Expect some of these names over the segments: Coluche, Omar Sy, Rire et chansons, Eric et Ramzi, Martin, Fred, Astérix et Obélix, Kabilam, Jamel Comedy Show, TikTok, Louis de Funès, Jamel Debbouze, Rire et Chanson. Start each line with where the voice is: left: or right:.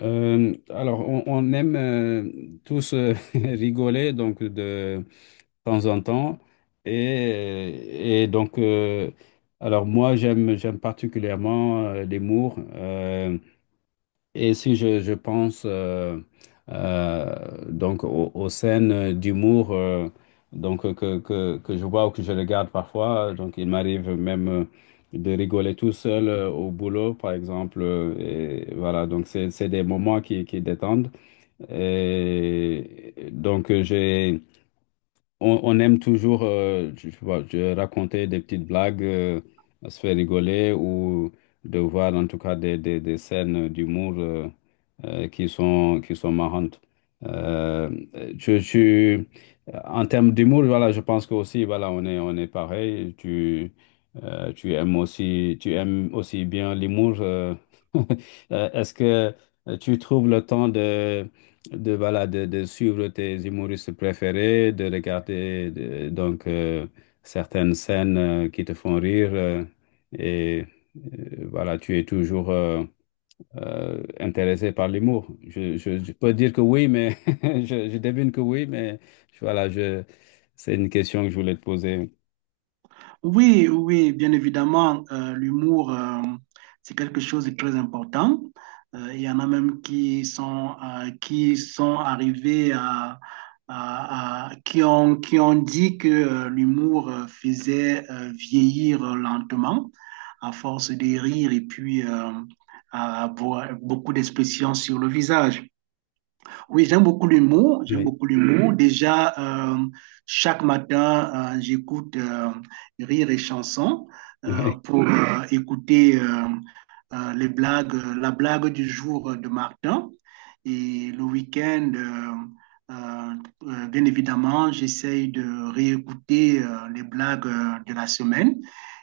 left: On aime tous rigoler donc de temps en temps et alors moi j'aime particulièrement l'humour. Et si je pense euh, donc aux scènes d'humour que je vois ou que je regarde parfois, donc il m'arrive même de rigoler tout seul au boulot, par exemple. Et voilà, donc c'est des moments qui détendent. Et donc on aime toujours euh, je sais pas, je raconter des petites blagues, se faire rigoler ou de voir en tout cas des scènes d'humour qui sont marrantes. Euh, je, je- En termes d'humour, voilà, je pense que aussi, voilà, on est pareil. Tu aimes aussi bien l'humour. Est-ce que tu trouves le temps de voilà, de suivre tes humoristes préférés, de regarder certaines scènes qui te font rire et voilà, tu es toujours intéressé par l'humour. Je peux dire que oui, mais je devine que oui, mais je- voilà, je, c'est une question que je voulais te poser.
right: Oui, oui, bien évidemment, l'humour, c'est quelque chose de très important. Il y en a même qui sont arrivés à, qui ont dit que l'humour faisait vieillir lentement à force de rire et puis à avoir beaucoup d'expressions sur le visage. Oui, j'aime beaucoup l'humour. J'aime
left: Oui.
right: beaucoup l'humour. Déjà, chaque matin, j'écoute Rire et chansons pour écouter les blagues, la blague du jour de Martin. Et le week-end, bien évidemment, j'essaye de réécouter les blagues de la semaine.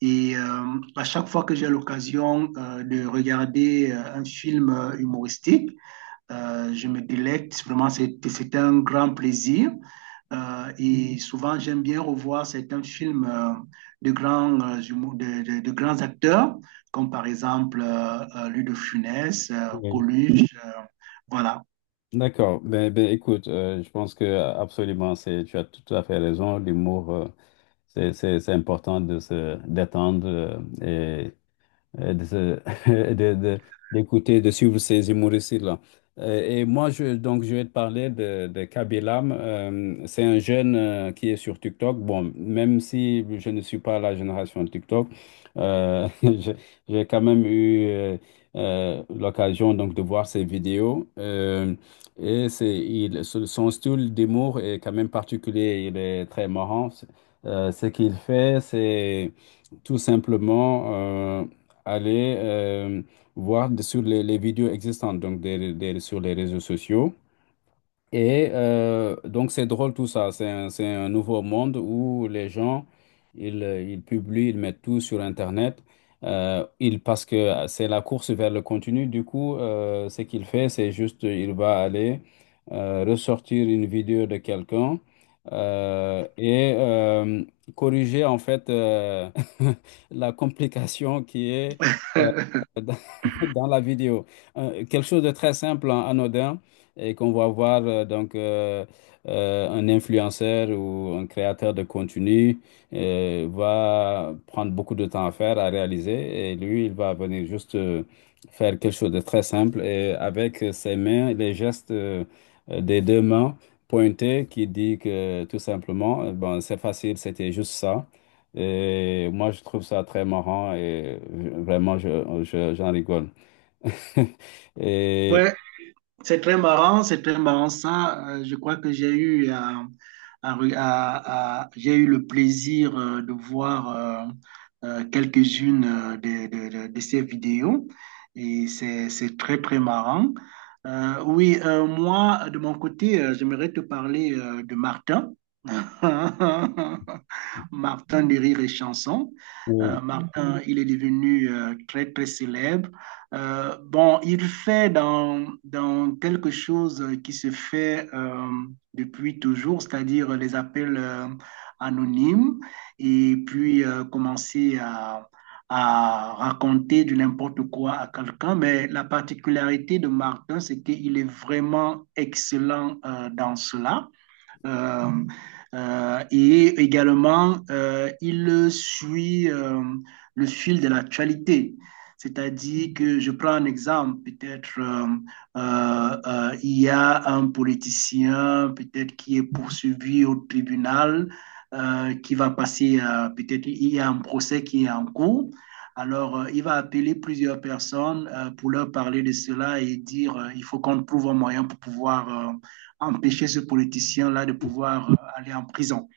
right: Et euh, à chaque fois que j'ai l'occasion de regarder un film humoristique, je me délecte. Vraiment, c'était un grand plaisir. Et souvent, j'aime bien revoir certains films de grands, de grands acteurs, comme par exemple Louis de Funès,
left: Oui.
right: Coluche. Voilà.
left: D'accord. Ben, écoute, je pense que absolument, c'est, tu as tout à fait raison. L'humour, c'est important de se détendre euh, euh, de, se- de- de- d'écouter, de suivre ces humoristes-là. Et moi, je vais te parler de Kabilam. C'est un jeune qui est sur TikTok. Bon, même si je ne suis pas la génération de TikTok, euh, je- j'ai quand même eu l'occasion donc de voir ses vidéos. Son style d'humour est quand même particulier. Il est très marrant. Ce qu'il fait, c'est tout simplement aller voir sur les vidéos existantes, donc sur les réseaux sociaux. Et donc c'est drôle tout ça, c'est un nouveau monde où les gens, ils publient, ils mettent tout sur Internet. Ils, parce que c'est la course vers le contenu, du coup, ce qu'il fait, c'est juste, il va aller ressortir une vidéo de quelqu'un et corriger en fait la complication qui est euh, dans la vidéo. Quelque chose de très simple, hein, anodin, et qu'on va voir un influenceur ou un créateur de contenu va prendre beaucoup de temps à faire, à réaliser, et lui, il va venir juste faire quelque chose de très simple et avec ses mains, les gestes des deux mains pointées qui dit que tout simplement, bon, c'est facile, c'était juste ça. Et moi, je trouve ça très marrant et vraiment, j'en rigole. Et,
right: Ouais, c'est très marrant, c'est très marrant ça. Je crois que j'ai eu, à re- à- j'ai eu le plaisir de voir quelques-unes de ces vidéos et c'est très, très marrant. Oui, moi, de mon côté, j'aimerais te parler de Martin. Martin de Rire et Chanson.
left: oui,
right: Martin, il est devenu très, très célèbre. Bon, il fait dans, dans quelque chose qui se fait depuis toujours, c'est-à-dire les appels anonymes, et puis commencer à raconter du n'importe quoi à quelqu'un, mais la particularité de Martin, c'est qu'il est vraiment excellent dans cela. Euh, et également, il suit le fil de l'actualité. C'est-à-dire que je prends un exemple, peut-être il y a un politicien peut-être qui est poursuivi au tribunal, qui va passer, peut-être il y a un procès qui est en cours. Alors, il va appeler plusieurs personnes pour leur parler de cela et dire, il faut qu'on trouve un moyen pour pouvoir empêcher ce politicien-là de pouvoir aller en prison.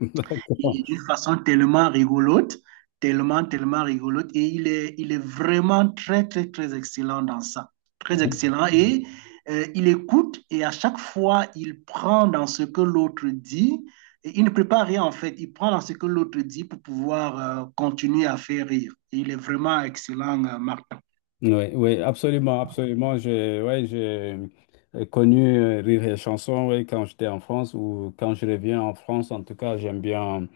left: d'accord.
right: Et d'une façon tellement rigolote, tellement, tellement rigolote. Et il est vraiment très, très, très excellent dans ça. Très
left: Oui,
right: excellent. Il écoute et à chaque fois, il prend dans ce que l'autre dit. Et il ne prépare rien en fait. Il prend dans ce que l'autre dit pour pouvoir continuer à faire rire. Et il est vraiment excellent, Martin.
left: oui, absolument, absolument. Ouais, j'ai connu Rire et Chanson, ouais, quand j'étais en France ou quand je reviens en France. En tout cas, j'aime bien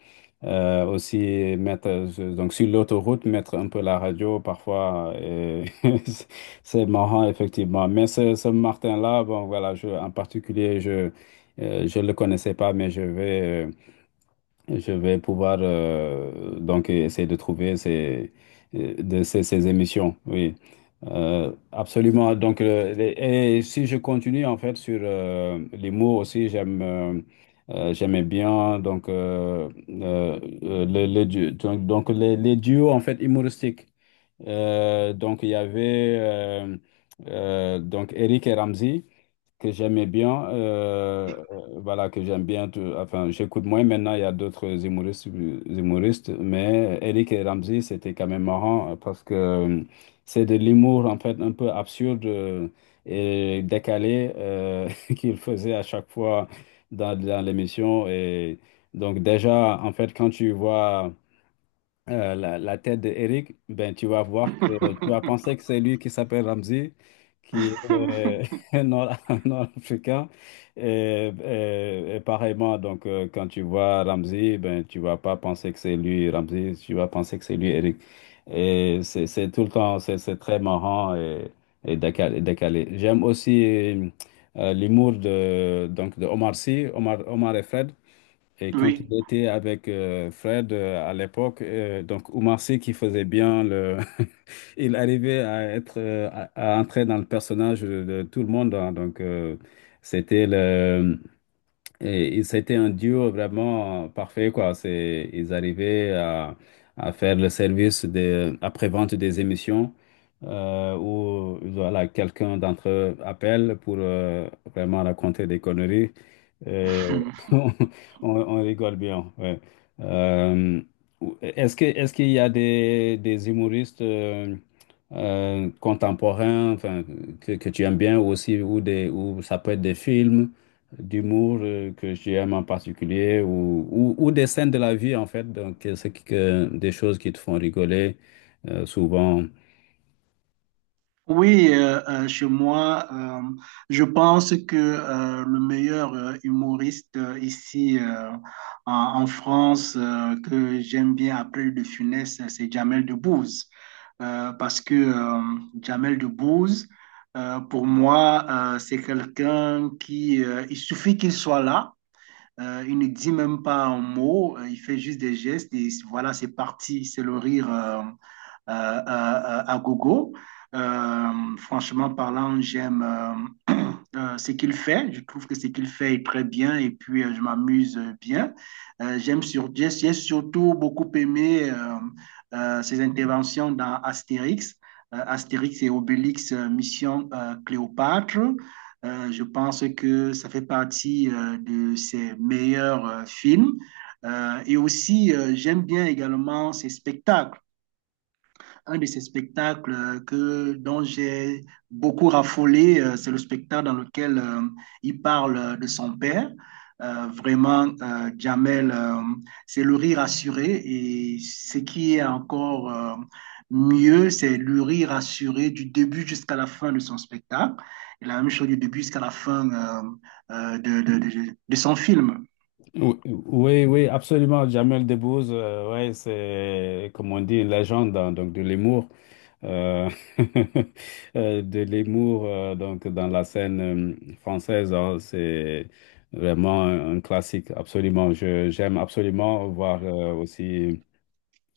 left: aussi mettre, donc sur l'autoroute, mettre un peu la radio parfois, et c'est c'est marrant, effectivement. Mais ce Martin-là, bon, voilà, je, en particulier, je le connaissais pas, mais je vais. Je vais pouvoir donc essayer de trouver ces émissions, oui. Absolument. Et si je continue en fait sur les mots aussi, j'aimais bien donc, euh, les du- donc les duos en fait humoristiques. Donc, il y avait donc Eric et Ramzi que j'aimais bien. Voilà, que j'aime bien. Enfin, j'écoute moins maintenant. Il y a d'autres humoristes, humoristes, mais Eric et Ramzi, c'était quand même marrant parce que c'est de l'humour en fait un peu absurde et décalé qu'ils faisaient à chaque fois dans l'émission. Et donc, déjà, en fait, quand tu vois la tête d'Eric, ben, tu vas voir que tu vas penser que c'est lui qui s'appelle Ramsey, qui est nord, africain Et pareillement, donc, quand tu vois Ramsey, ben, tu vas pas penser que c'est lui Ramsey, tu vas penser que c'est lui Eric. C'est tout le temps, c'est très marrant et décalé. Décalé. J'aime aussi l'humour de, donc, de Omar Sy, Omar et Fred. Et quand
right: oui.
left: il était avec Fred à l'époque, donc Oumar Sy qui faisait bien le, il arrivait à être à entrer dans le personnage de tout le monde, hein. Donc c'était le, et c'était un duo vraiment parfait, quoi. Ils arrivaient à faire le service des après-vente des émissions où voilà quelqu'un d'entre eux appelle pour vraiment raconter des conneries. Euh, on rigole bien, ouais. Euh, est-ce qu'il y a des humoristes contemporains, enfin, que tu aimes bien ou aussi, ou des, ou ça peut être des films d'humour que j'aime en particulier, ou des scènes de la vie en fait, donc que des choses qui te font rigoler souvent.
right: Oui, chez moi, je pense que le meilleur humoriste ici en, en France que j'aime bien après De Funès, c'est Jamel Debbouze. Parce que Jamel Debbouze, pour moi, c'est quelqu'un qui, il suffit qu'il soit là. Il ne dit même pas un mot, il fait juste des gestes et voilà, c'est parti, c'est le rire. À gogo. Euh, Franchement parlant, j'aime ce qu'il fait. Je trouve que ce qu'il fait est très bien et puis je m'amuse bien. J'aime sur, j'ai surtout beaucoup aimé ses interventions dans Astérix. Astérix et Obélix, Mission Cléopâtre. Je pense que ça fait partie de ses meilleurs films. Et aussi, j'aime bien également ses spectacles. Un de ces spectacles que, dont j'ai beaucoup raffolé, c'est le spectacle dans lequel il parle de son père. Vraiment, Jamel, c'est le rire assuré. Et ce qui est encore mieux, c'est le rire assuré du début jusqu'à la fin de son spectacle. Et la même chose du début jusqu'à la fin de, de son film.
left: Ou- Oui, oui, absolument. Jamel Debbouze, ouais, c'est, comme on dit, une légende, hein, donc de l'humour, euh, de l'humour donc dans la scène française, hein. C'est vraiment un classique, absolument. Je, j'aime absolument voir aussi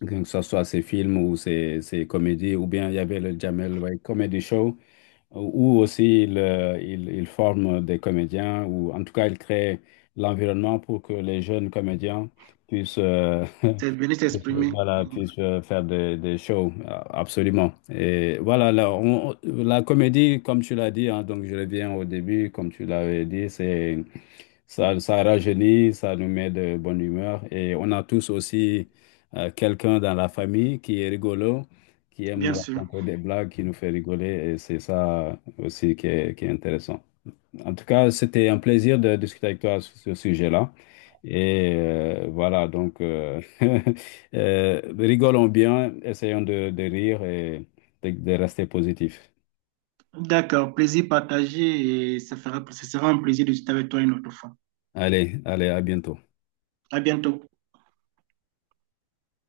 left: que ce soit ses films ou ses, ses comédies, ou bien il y avait le Jamel, ouais, Comedy Show ou aussi ils, ils forment des comédiens, ou en tout cas, ils créent l'environnement pour que les jeunes comédiens puissent, euh,
right: C'est venir
left: puissent,
right: s'exprimer,
left: voilà,
right: mhm.
left: puissent faire des shows, absolument. Et voilà, la comédie, comme tu l'as dit, hein, donc je reviens au début, comme tu l'avais dit, c'est... Ça rajeunit, ça nous met de bonne humeur. Et on a tous aussi quelqu'un dans la famille qui est rigolo, qui aime
right: Bien sûr.
left: raconter des blagues, qui nous fait rigoler. Et c'est ça aussi qui est intéressant. En tout cas, c'était un plaisir de discuter avec toi sur ce sujet-là. Et voilà, donc rigolons bien, essayons de rire et de rester positif.
right: D'accord, plaisir partagé et ça fera, ce sera un plaisir de discuter avec toi une autre fois.
left: Allez, allez, à bientôt.
right: À bientôt.